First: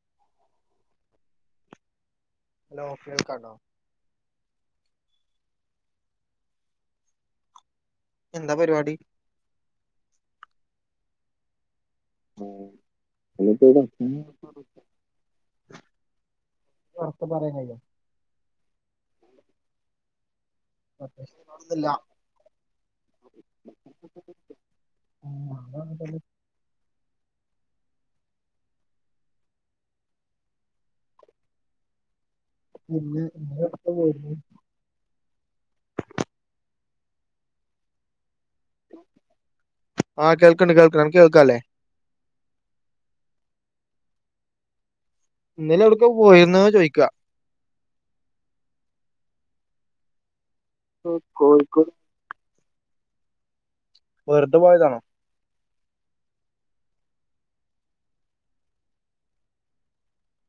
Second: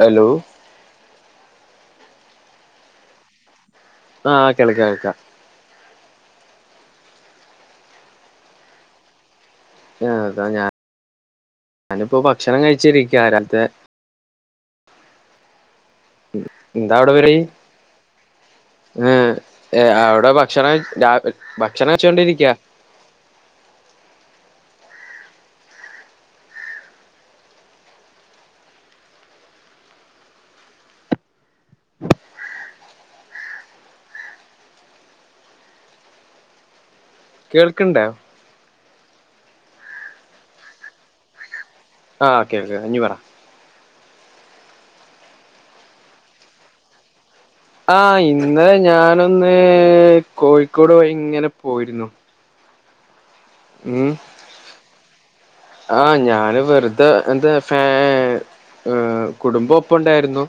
Hello hello [unintelligible] ആഹ് കേളക്കാം കേൾക്കാം എന്താ പരിപാടി അ അതാ ഞാൻ ഞാനിപ്പോ ഭക്ഷണം കഴിച്ചിരിക്ക ആരാത്തെ അ [unintelligible] എന്താ അവിടെ പാർവടി എ ആ അവിടെ ബാഗ് ഭക്ഷണം ര ഭക്ഷണ കഴിച്ചൊണ്ടിരിക. ആ [unintelligible] പിന്നെ ഇ ഇ പോയിരുന്നു [unintelligible] കേൾക്കണ്ട ആഹ കേൾക്ണ്ട് കേൾകണ്ട് അനക്ക് കേൾക്കാലേ ആ കേൾക്കാം അ ഞ് പറ. ഇന്നല എവിടക്ക പോയിരുന്ന ചോയി ക ആ ഇന്ന് ഞാനൊന്ന് കോഴിക്കോട് വഴി ഇങ്ങനെ കോഴിക്കോട് പോയിരുന്നു വെറുത പോയതാണോ? ആഹ ഞാന് വെറുതെ എന്താ ഫാൻ എ കുടുംബം ഒപ്പ ഉണ്ടായിരുന്നു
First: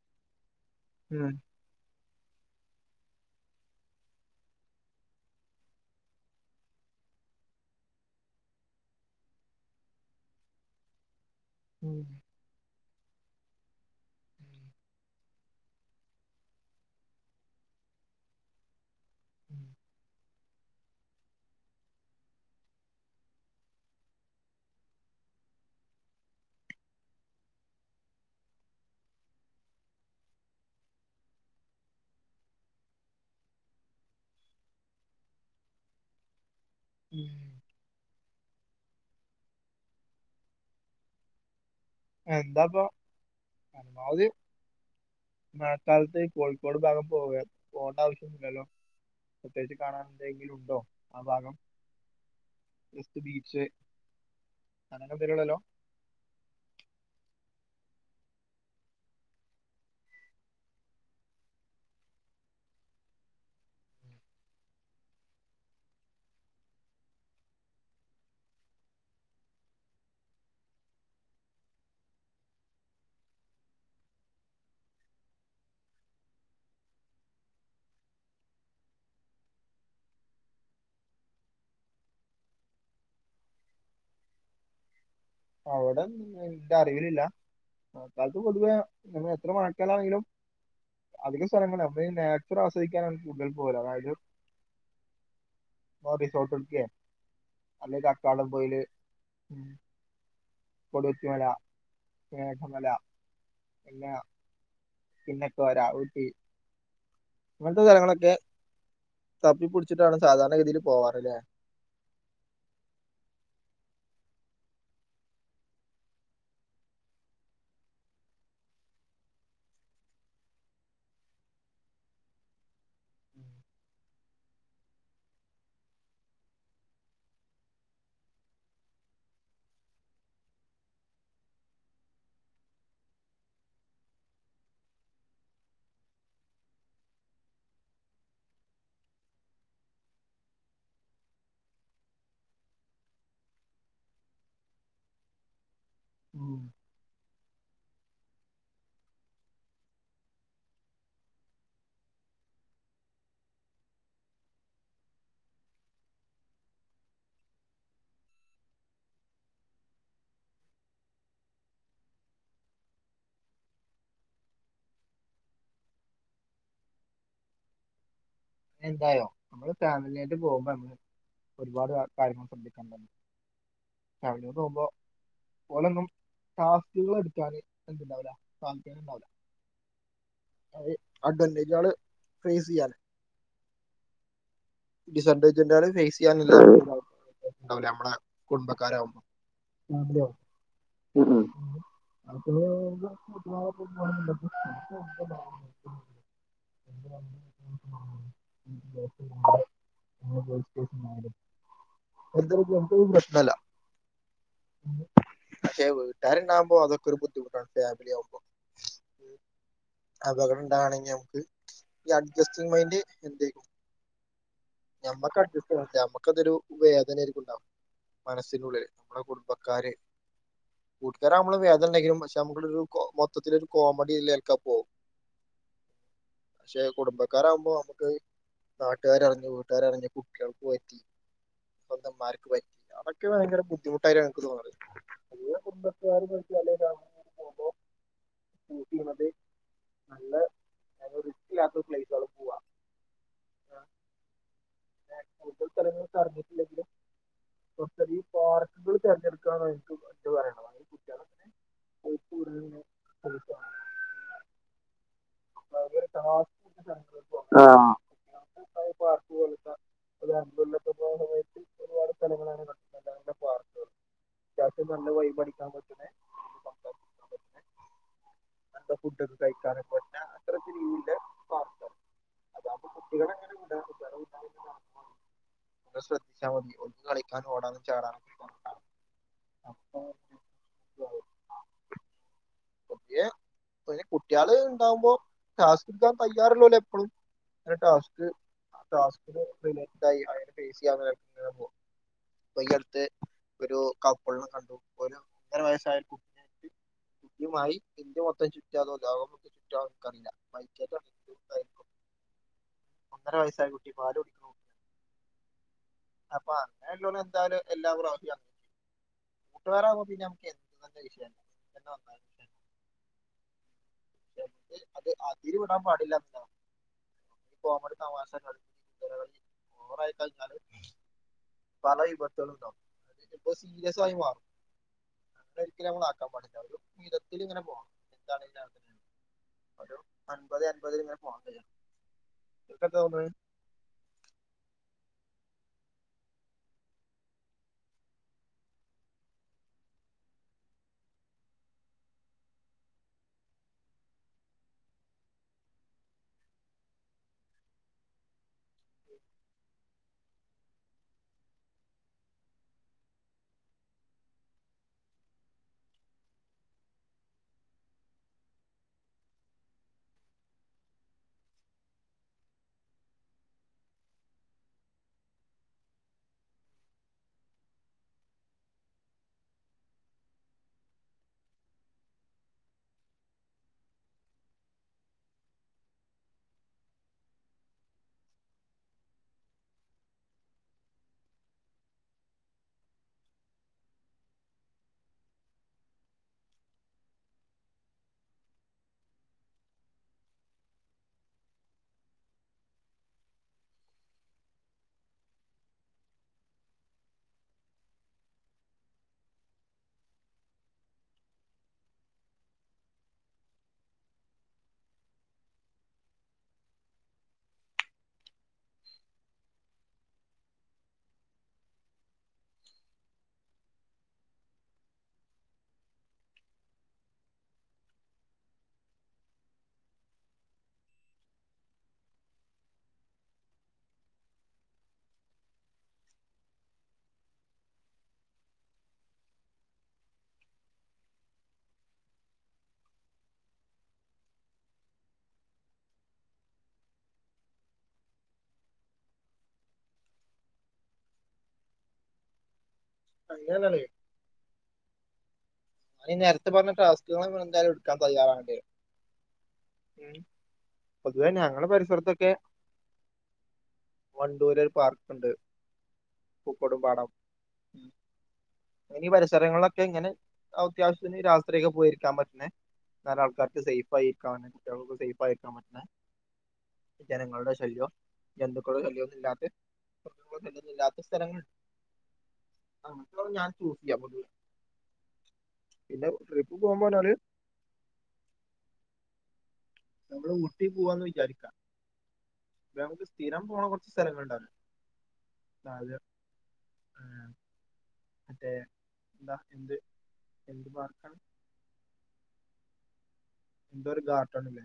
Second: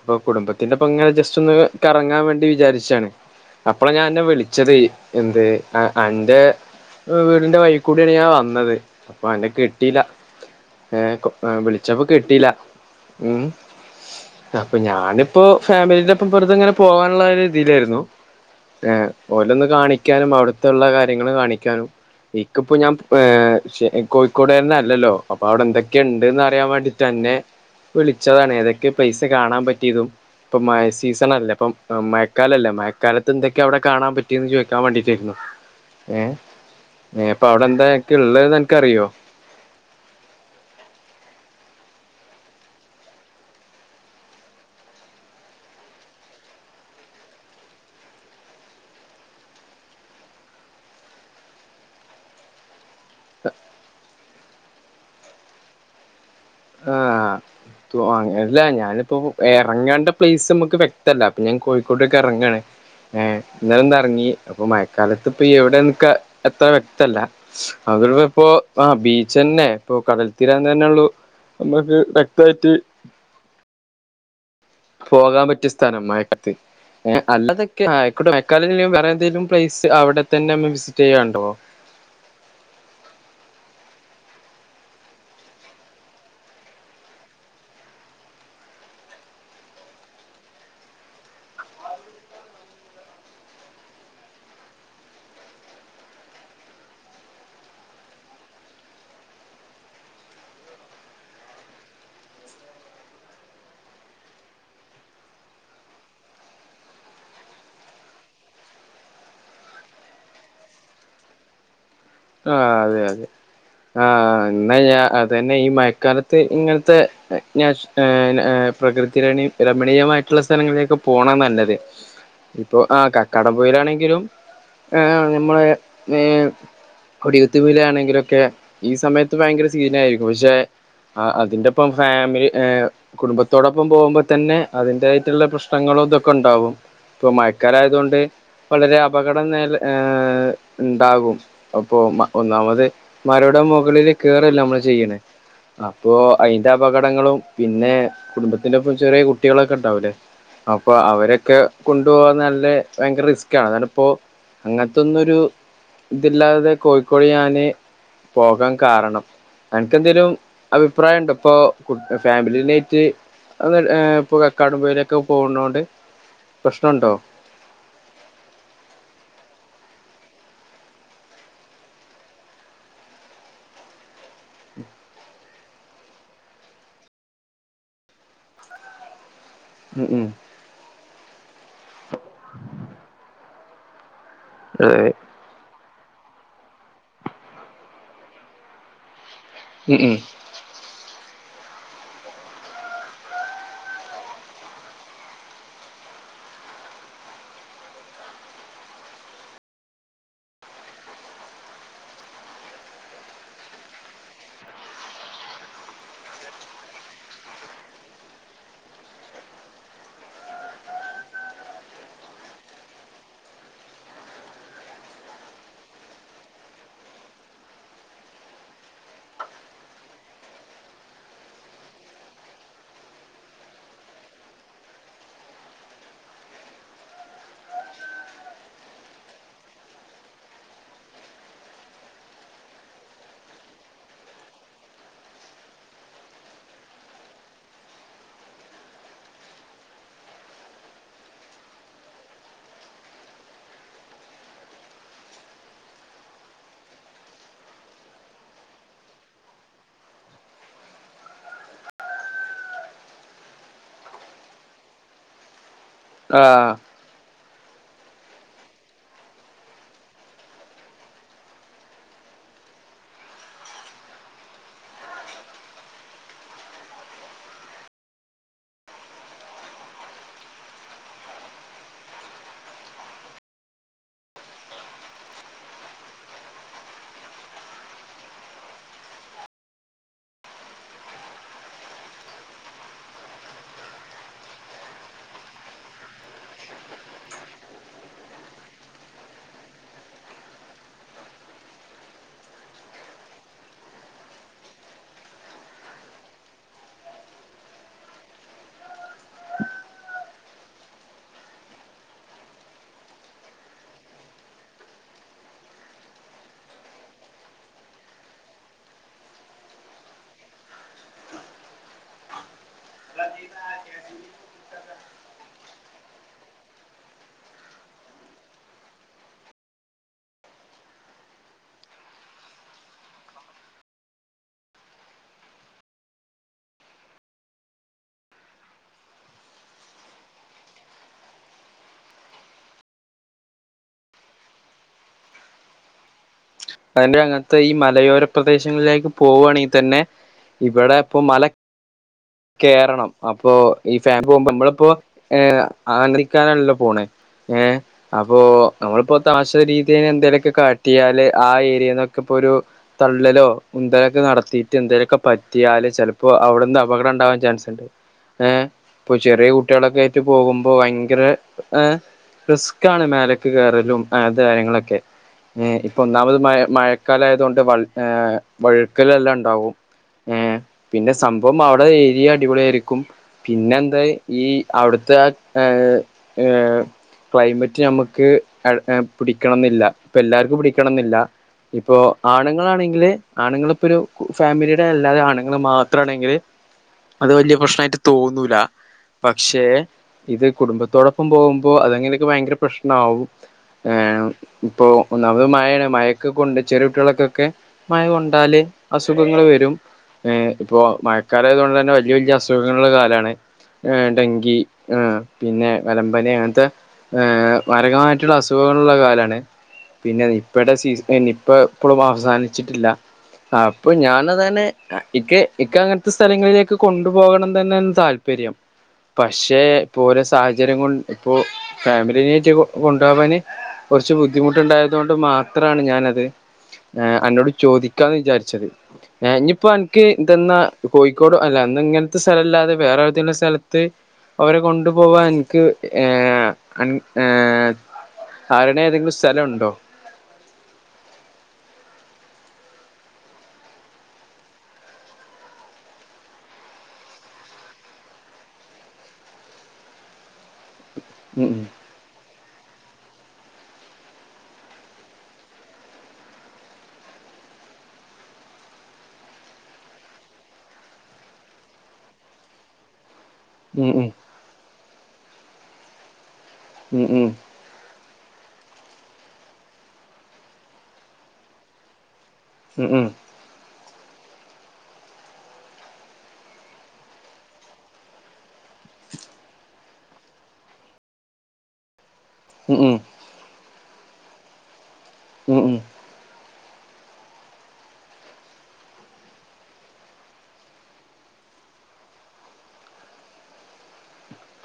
അപ്പൊ കുടുംബത്തിന്റെപ്പ ഇങ്ങനെ ഉം ജസ്റ്റ് ഒന്ന് കറങ്ങാൻ വേണ്ടി വിചാരിച്ചാണ് അപ്പള ഞാൻെ അന്നെ വിളിച്ചത് എന്ത് അ അൻ്റെ വീടിൻന്റെ വായി കൂടിയാണ് ഞാൻ വന്നത് പ അന്നേ കി ട്ടിയില്ല ഏവിളിച്ചപ്പോ കിട്ടിലാ അപ്പൊ ഞാനിപ്പോൊ ഫാമിലിന്റെപ്പ വെ റുതെങ്ങനെ പോകാനുള്ള തിയിലായിരുന്നു ഏ ഓലൊന്ന് കാണിക്ക ാനും അവിടുത്തെുള്ള കാര്യങ്ങൾ കാണിക്കാനും ഇ ക്കപ്പോ ഞാൻ കോഴിക്കോടാ രാൻ അല്ലല്ലോ അപ്പൊ അവിടെ എന്തൊക്കെയ ഉണ്ട്ന്ന് അറിയാൻ വേണ്ടിട്ട് ന്നെ വിളിച്ചതാണ് ഏതൊക്കെ പ്ലെയ്സ് കാണാൻ പറ്റിയതും ഇപ്പൊ മ സീസണല്ലേ അപ്പ മഴക്കാലല്ലേ മഴക്കാലത്ത് എന്തൊക്കെയാ അവിടെ കാണാൻ പറ്റിയന്ന് ചോദിക്കാൻ വേണ്ടീട്ടായിരുന്നു ഏ ഏ ഉം അപ്പൊ അവിടെ എന്താ ഒക്കെ ഉള്ളത്ന്ന് എനക്ക്റിയോ എന്താപ്പൊ അതി മഴ ക്കാലത്ത് ഈ കോഴിക്കോട് ഭാഗം പോവ പോകേണ്ട ആവശ്യമ ഇില്ലല്ലോ പ്രത്യ കിച് കാണാൻ എന്തെങ്കിലും ഉണ്ടോ ആ ഭാഗം വെസ്റ്റ് ബീച്ച് അങ്ങങ്ങനെന്തലള്ളല്ലോ ആഹ അങ്ങനല്ല ഞാനിപ്പോ ഇറങ്ങേണ്ട പ്ലേസ് നമുക്ക് വ്യക്തല്ല അപ്പൊ ഞാൻ കോഴിക്കോടൊക്കെ ഇറങ്ങയാണ് ഏ ഇന്നാലം എന്ത ഇറങ്ങി അപ്പൊ മഴക്കാലത്ത് ഇപ്പൊ എവിടെന്നൊക്കെ എത്ര വ്യക്തല്ല അവരുടെ ഇപ്പോൊ ആ ബീച്ച് തന്നെ ഇപ്പൊ കടൽത്തീരാന്ന് തന്നെ ഉള്ളു നമ്മുക്ക് വക്തമായിട്ട് പോകാൻ പറ്റിയ സ്ഥലം മയക്കാലത്ത് അതൊക്കെ മേക്കാല വേറെ എന്തേലും പ്ലേസ് അവിടെ തന്നെ നമ്മ വിസിറ്റ് ചെയ്യുണ്ടോ അവിട ഇന്റെ അറിവിലില്ല മയ ക്കാലത്ത് പൊതുവേ ന എത്ര മഴക്കാലാണെങ്കിലും അതിിക സ്വലം നമ്മ നാച്ചുർ ആസ്വധി ക്കാനാണ് കൂടുതൽ പോവ ല് അതായത് റിസോർട്ടട് ക്ക അല്ലെ ക ക്കാടം പോയില് കൊടുകു ത്തി മല മേഘമല പില്ലാ പിന്നക്കെ ഒരാ ഊട്ടി അങ്ങനത്തെ സ്ഥലങ്ങളൊക്കെ തപ്പിപ്പിടിച്ചിട്ടാണ് സാധാരണ ഗതിൽ പോവാറല്ലേ ആ അതെ അതെ ആഹ എന്നാൽ ഞാ അതു തന്നെ ഈ മഴക്കാലത്ത് ഇങ്ങനത്തെ [unintelligible] പ്രകൃതിരണ രമണീയമായിട്ടുള്ള സ്ഥലങ്ങളിലേക്കെ പോണം നല്ലത് ഇപ്പൊ ആ കക്കാടം പോയിലാണെങ്കിലും ആഏ നമ്മള് ഏ കൊടികത്ത് പോയില് ആണെങ്കിലുംൊക്കെ ഈ സമയത്ത് ഭയങ്കര സീൻ ആയിരിക്കും പക്ഷെ ആ അതിന്റെ ഇപ്പം ഫാമിലി കുടുംബത്തോടൊപ്പം പോകുമ്പോ തന്നെ അതിന്റെറായിട്ടുള്ള പ്രശ്നങ്ങളും ഇതൊക്കെ ഉണ്ടാവും ഇപ്പൊ മയക്കാലായതൊണ്ട് വളരെ അപകടം നില ഏർ ഉണ്ടാകും അപ്പൊ ഒന്നാമത് മല ട മുകളിൽ കേറല്ല നമ്മള് ചെയ്യണേ അപ്പൊ അ അപകടങ്ങളും പിന്നെ കുടുംബത്തിന്റെ ഒപ്പം ചെറിയ കുട്ടികളൊക്കെ ഉണ്ടാവുംല്ലേ അപ്പൊ അവരൊക്കെ കൊണ്ടുപോവാാൻ നല്ല ഭയങ്കര റിസ്ക് ആണ് അതാണ് ഇപ്പോൊ അങ്ങനത്തൊന്നുംരു ഇതില്ലാതെ കോഴിക്കോട് ഞാന് പോകാൻ കാരണം അ നക്ക്െന്തേലും അഭിപ്രായം ഉണ്ടോ ഇപ്പൊ ഫാമിലീായിട്ട് അ ഇപ്പൊ കക്കാടമ്പയിലൊക്കെ പോകുന്നോണ്ട് പ്രശ്നുണ്ടോ എന്തായോ നമ്മള് ഫാമിലിയായിട്ട് പോകുമ്പോ നമ്മള് ഒരുപാട് കാര്യങ്ങൾ ശ്രദ്ധിക്കേണ്ടണ്ട് ാവലന്ന് പോകുമ്പോ അലൊന്നും ടാസ്ുകൾ എടുക്കാാന് എന്തുണ്ടാവില്ല സാധിക്കാനണ്ടാവില്ല ഉം ഉം അ അ ഡെ ജ ഫ്രേസ യ അതെ ഡിസ് അഡ്വാൻറെജ് ഫേ സ് ചെയ്യാനുള്ള നമ്മടെ കുടുംബക്കാരാകുമ്പോ ഉം ഉം മതിയോ അത്! ! ! ! ! [unintelligible] ആഹ് [inaudible] [unintelligible] എന്തായാലും പ്രശ്നല്ല പക്ഷെ വീട്ടുകാരുണ്ടാവോ അതൊക്കൊരു ബുദ്ധിമുട്ടാണ് ഫാമിലിയാവുമ്പോ ഉം അപകടം ഇണ്ടാവണങ്ങി നമുക്ക് ഈ അഡ്ജസ്റ്റി മൈൻഡ് എന്തക്കും ഞമ്മക് അഡ്ജസ്റ്റഡാണ് നമ്മക്കതൊരു വേദനരിക്കും ഉണ്ടാവും മനസ്സിനുള്ളിൽ നമ്മുടെ കുടുംബക്കാര് കൂട്ടുകാരവുമ്പോഴും വേദനണ്ടങ്ങിലും പക്ഷെ നമ്മൊരു മൊത്തത്തിലൊരു കോമഡിലെകെ അപ്പൊ പക്ഷെ കുടുംബക്കാരാവുമ്പോ നമുക്ക് നാട്ടുകാര അറിഞ്ഞു പോ അവരറിഞ്ഞു കുട്ടികൾ പോയത്തി സ്വാന്തംഭാര്യക്ക് പോയി അതൊക്കെ ഭയങ്കര ബുദ്ധിമുട്ടായിട്ടാണ് എനിക്ക് തോന്നുന്നത് ആഹ് കുടുംബക്കാറ് [unintelligible] ഷൂട്ട് ചെയ്യുന്നത് നല്ല വൃത്തി ഇല്ലാത്തരു പ്ലേസ് ആവും കൂടുതൽ സ്ഥലങ്ങളും അറിഞ്ഞിട്ടില്ലെങ്കിലും സ്വാസ്തദി പാർക്കുകൾ തിരഞ്ഞെടുക്കാാണ് എക്ക് പറയണ അയിൽ കുട്ടികള കൊഴുപ്പ് കൂടുന്നതുകൊണ്ടാ തടിവെക്ക [inaudible] ആഹ് ആഹ് കൊടുക്ക ഒരു രണ്ടുകൊല്ലത്തുള്ള സമയത്ത് ഒരുപാടു സ്ഥലങ്ങളാണ് കണ്ട് ഇതാണ്ട പാർക്ക്‌ രാത്രി നല്ല വൈബ് അടിക്കാൻ പറ്റുന്ന പക്കാ [unintelligible] ന്ന്ന്താ കുട്ടികൾക്ക് കഴിക്കാൻ വാ‌ പിന്നെ അത്രക് ലീവ് ഇല്ല [unintelligible] അതാവുമ്പോ കുട്ടികളെ ഇങ്ങനെ വിടാ. കുട്ടികളെ [unintelligible] ശ്രദ്ധിച്ചാൽ മതി ഓലുക്ക് കളിക്കാനും ഓടാനും ചാടാനുംക്ക പുതിയ പക്ഷെ കുട്ടികള് ഉണ്ടാവുമ്പോ ക്ലാസ് എടുക്കാൻ തയാറുലോൽ എപ്പോഴും പിന്നെ ടാസ്ക് ടാസ്കിൽ റിയലിറ്റഡ് ആയി ആയുള്ടെ ഫേസ്ക്യാമ്മിൽ ഇടാൻപോവ ഇയ്യടുത്ത് ഒരു കപ്പിൾനെ കണ്ടു ഒരു ഒന്നര വയസ്സായ കുട്ട യുമായി ഇന്ത്യ മൊത്തം ചുറ്റാതോ ലോകമൊക്കെ ചുറ്റോ ക്കറിയില്ല മൈ [unintelligible] ഒന്നര വയസ്സായ കുട്ടി പാല് കുടിക്കുന്നു അപ്പൊ അങ്ങനെ ഉള്ളോൻ എന്തായാലും എല്ലാ പ്രാവിശ്യം [unintelligible] കൂട്ടുകാരവുമ്പോ പിന്നെ നമക്ക് ഇന്ന് ന്താ വിഷയം നീ എന്നാ വന്നേ ട്രാകിങ് ആരൊക്കെയാണ് അതിരുവിടാൻ പാടില്ലാത്തതാണ് കോമഡി തമാശകൾ ചിലര് ഓവറായി കഴിഞ്ഞാല് പല വിപത്തുകളുണ്ടാവും അതിപ്പോ സീരിയസായി മാറും അങ്ങന ഒരിക്കലും നമ്മള്‌ ആക്കാൻ പാടില്ല ഒരു വിധത്തിൽ ഇങ്ങനെ പോകണം എന്താണേലും ഒരു അൻപത് അൻപതില് ഇങ്ങനെ പോണം നിനക്ക് ന്താ തോന്നുണ്‌ അതിന്റെ അങ്ങത്തെ ഈ മലയോര പ്രദേശങ്ങളിലേക്ക് പോകുവാണെങ്കിൽ തന്നെ ഇവിടെ ഇപ്പൊ മല കയറണം അപ്പൊ ഈ ഫാമി പോകുമ്പോ നമ്മളിപ്പോ ഏഹ് ആന്ധ്രിക്കാനല്ലലോ പോണേ ഏഹ് അപ്പൊ നമ്മളിപ്പോ തമാശ രീതീൽ എന്തേലുമൊക്കെ കാട്ടിയാല് ആ ഏരിയന്നൊക്കെ ഇപ്പോരു തള്ളലോ ഉന്തലൊക്കെ നടത്തിയിട്ട് എന്തേലൊക്കെ പറ്റിയാല് ചിലപ്പോ അവിടുന്ന് അപകടം ഉണ്ടാവാാൻ ചാൻസുണ്ട് ഏഹ് ഇപ്പൊ ചെറിയ കുട്ടികളൊക്കെ ആയിട്ട് പോകുമ്പോ ഭയങ്കര ഏഹ് റിസ്ക്കാണ് മേലക്ക് കയറലും അങ്ങനത്തെ കാര്യങ്ങളൊക്കെ ഒന്നാമത് മഴ മഴക്കാലയതുകൊണ്ട് വഴ് ഏഹ് വഴുക്കല് എല്ലാം ഉണ്ടാാവും ഏഹ് പിന്നെ സംഭവം അവിടെ ഏരിയ അടിപൊളിയായിയിരിക്കും പിന്നെന്താ ഈ അവിടുത്തെ ആഹ് ഏഹ് ഏഹ് ക്ലൈമറ്റ് ഞമ്മുക്ക് ഏഹ് പിടിക്കണം എന്നില്ല ഇപ്പ എല്ലാർക്കും പിടിക്കണം എന്നില്ല ഇപ്പൊ ആണുങ്ങളാണെങ്കില് ആണുങ്ങൾ ഇപ്പോരു ഫാമിലിയുടെ അല്ലാതെ ആണുങ്ങൾ മാത്രമാണെങ്കില് അത് വലിയ പ്രശ്നമായിട്ട് തോന്നൂല പക്ഷേ ഇത് കുടുംബത്തോടൊപ്പം പോകുമ്പോ അതെങ്ങനെയൊക്കെ ഭയങ്കര പ്രശ്നമാവും ആ ഇപ്പോഒന്ന ഇപത് മഴാണ് മഴക്ക് കൊണ്ട് ചെറിയ കുട്ടികളക്കൊക്കെ മഴ കൊണ്ടാല് അസുഖങ്ങള് വരും ഏ് ഇപ്പോൾ മഴക്കാല ആയത്കൊണ്ട് തന്നെ വലിയ വലിയ അസുഖങ്ങളുള്ള കാലാണ് ഏ ഡങ്കി ആ പിന്നെ വലമ്പനി അങ്ങനത്തെ ഏഹ് മരകമായിറ്റുള്ള അസുഖങ്ങളുള്ള കാലാണ് പിന്നെ നിപ്പടെ സീസ നിപ്പ ഇപ്പളും അവസാനിച്ചിട്ടില്ല അപ്പൊ ഞാനാതന്നെ ഇക്ക് ഇക്ക് അങ്ങനത്തെ സ്ഥലങ്ങളിലേക്ക് കൊണ്ടു പോകണം തന്നെ താല്പര്യം പക്ഷെ ഇപ്പോ ഓരോ സാഹചര്യം കൊണ്ട് ഇപ്പൊ ഫാമിലീനയിട്ട് കൊ കൊണ്ടൊവാന് കുറച്ച് ബുദ്ധിമുട്ടുണ്ടായതൊണ്ട് മാത്രണ് ഞാനത് അന്നോട് ചോദിക്കാന്ന് വിചാരിച്ചത് ഇഞ്ഞ്പ്പോ അനക്ക് തന്നാ കോഴിക്കോടും അല്ല അന്ന് ഇങ്ങനത്തെ സ്ഥലംല്ലാതെ വേറെതെലും സ്ഥലത്ത് അവരെ കൊണ്ടുപോവാൻ എനിക്ക് ഏ ഏർ ആറിണ ഏതെങ്കിലും സ്ഥലണ്ടോ [unintelligible] നേരത്തെ പറഞ്ഞ ടാസ്കൾ എന്തായാലും എടുക്കൻ തയ്യാറാവണ്ടെ ഉം പൊതുവേ ഉം ഞങ്ങളെ പരിസരത്തൊക്കെ വണ്ടൂര് പാർക്ക് ഉണ്ട് പൂക്കോടും പാടം ഇനഈ പരിസരങ്ങളിലൊക്കെ ഇങ്ങനെ അത്യാവശ്യത്തിന് രാത്രിയൊക്കെ പോയിരിക്കാൻ പറ്റ്ണ നാല് ആൾക്കാർ ഉം സേഫ് ഉം അയിരിക്ക പറ്റ്ണെ കുട്ടിൾക്കു സേയ്ഫാ യിരിക്കാൻ പറ്റ്ണ ഉം ജനങ്ങളുടെ ശല്യോ ജന്തുക്കളോ ശല്യോന്നു ഇല്ലാത്ത മൃഗങ്ങളുടെ ഇല്ലാത്ത സ്ഥലങ്ങളണ്ട് ഉം ഉം ഉം ഞാൻ [unintelligible] പിന്നെ ട്രിപ്പ് പോകുമ്പോ പറഞ്ഞാൽ നമ്മള് ഊട്ടി പോവാന്ന് വിചാരിക്കാ ഉം നമക്ക് സ്തിരം പോണ കൊറച്ച് സ്ഥലങ്ങ ഉണ്ടാണ് ഉം ഉം ഉം [unintelligible] മറ്റേ എന്താ എന്ത് എന്ത് പാർക്കാണ് എന്തൊരു ഗാർഡൺ ല്ലേ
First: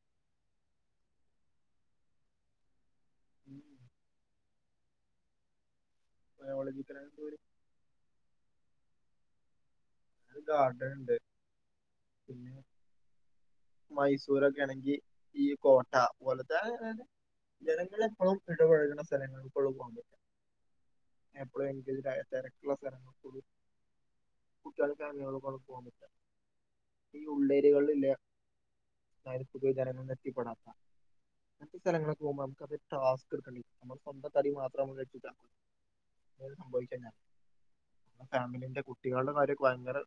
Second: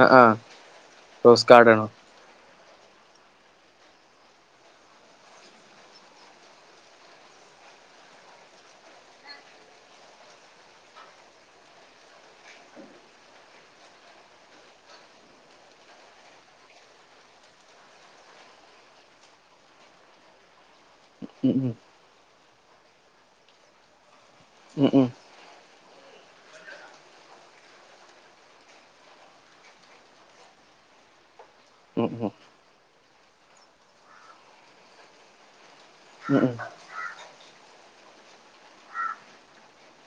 ആ ആ റോസ് ഗാർഡനോ ഉം ബയോളജിക്കലര് പൊര് രു ഗാർഡൻ ണ്ട് പിന്നെ മൈസൂരൊക്കെ ആണെങ്കി ഈ കോട്ടപൊലത്തെ ജനങ്ങളെപ്പോഴും ഇടപഴകുന്ന സ്ഥലങ്ങളൾ ഇപ്പോഴും പോകണ ഉം ഉം എപ്പെളങ്കി തെരക്കുള്ള സ്ഥലങ്ങൾ പോ ഉം കുട്ടികൾ ഉം കമങ്ങളുംക്ക പോകുന്നില്ല ഈ ഉള്ളേരിയകളിൽല്ലേ സുഖേക്കാരം എത്തിപെടാൻ മറ്റ ഉം ഉം ഉം സ്ഥലങ്ങളിൽ ഉം പോമ്പോൾ നമ്മകത് ടാസ്ക്ക് ഇട്ക്കണ്ടിരും നമ്മൾസ്വന്തം തടി മാത്രവുബൊ കജൂല സംഭവിച്ച ഞാൻ ഫാമിലിന്റെ കുട്ടികളുടെ കാര്യൊക്കെ ഭയങ്കര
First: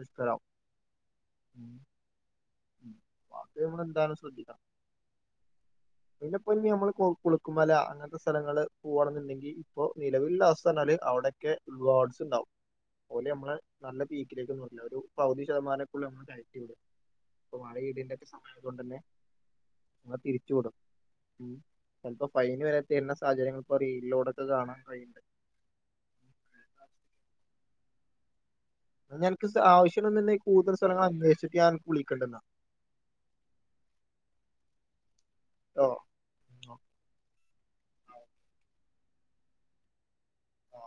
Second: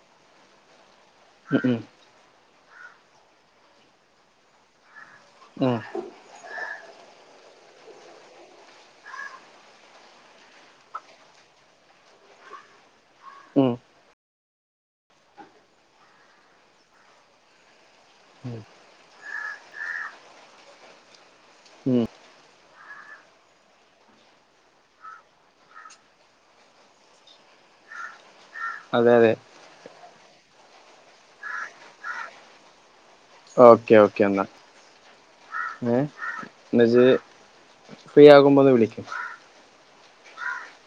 രിസ്തരാവും ഉം ഉം അത് മ്മൾ എന്തായലും ശ്രദ്ധിക്ക അ ഇതിലിപ്പോ ഇഞ്ഞ് മ്മൾ കുളുക്കുമല അങ്ങനത്തെ സ്ഥലങ്ങള്ൾ പോകവാണ് ന്ന്ണ്ടെങ്കിൽ ഇപ്പൊ നിലവിലുള്ള അവസ്ഥാന്ന് പറഞ്ഞാൽ അവിടെക്കെ ഉാഡ്സ് ഉണ്ടാവും ഓല് നമ്മെള ഉം നല്ല പീക്കിലേക്കൊന്നുംയില്ല ഒരു പൗതി ശതമാനേക്ക നമ്മള് കയറ്റിവിടു ഇപ്പൊ മഴ ഇയിതിന്റെ ഒക്കെ ഉം സമയം കൊണ്ടേന്നേ നമ്മളെ തിരിച്ചു വിടും ഉ ഉം ചെലപ്പോ ഫൈൻ വരെ തരുന്ന സാഹചര്യങ്ങ ഇപ്പോ റീലിലോടൊക്ക കാണാൻ കഴിയണ്ട് അതെ ന്ന ഞാൽ അതെ അനക്ക് ആവശ്യണ്ട് ന്ന്ണ്ടകി കൂടുതൽ സ്ഥലങ്ങ അന്വേഷിട്ട് ഞാൻ വിളിക്കൻണ്ട്ഞ്ഞ ഓക്കേ ഓക്കേ എന്ന ഏ ട്ടോ ഇന്നജ് ഫ്രീ ആകുമ്പോന്ന് വിളിക്ക് ആ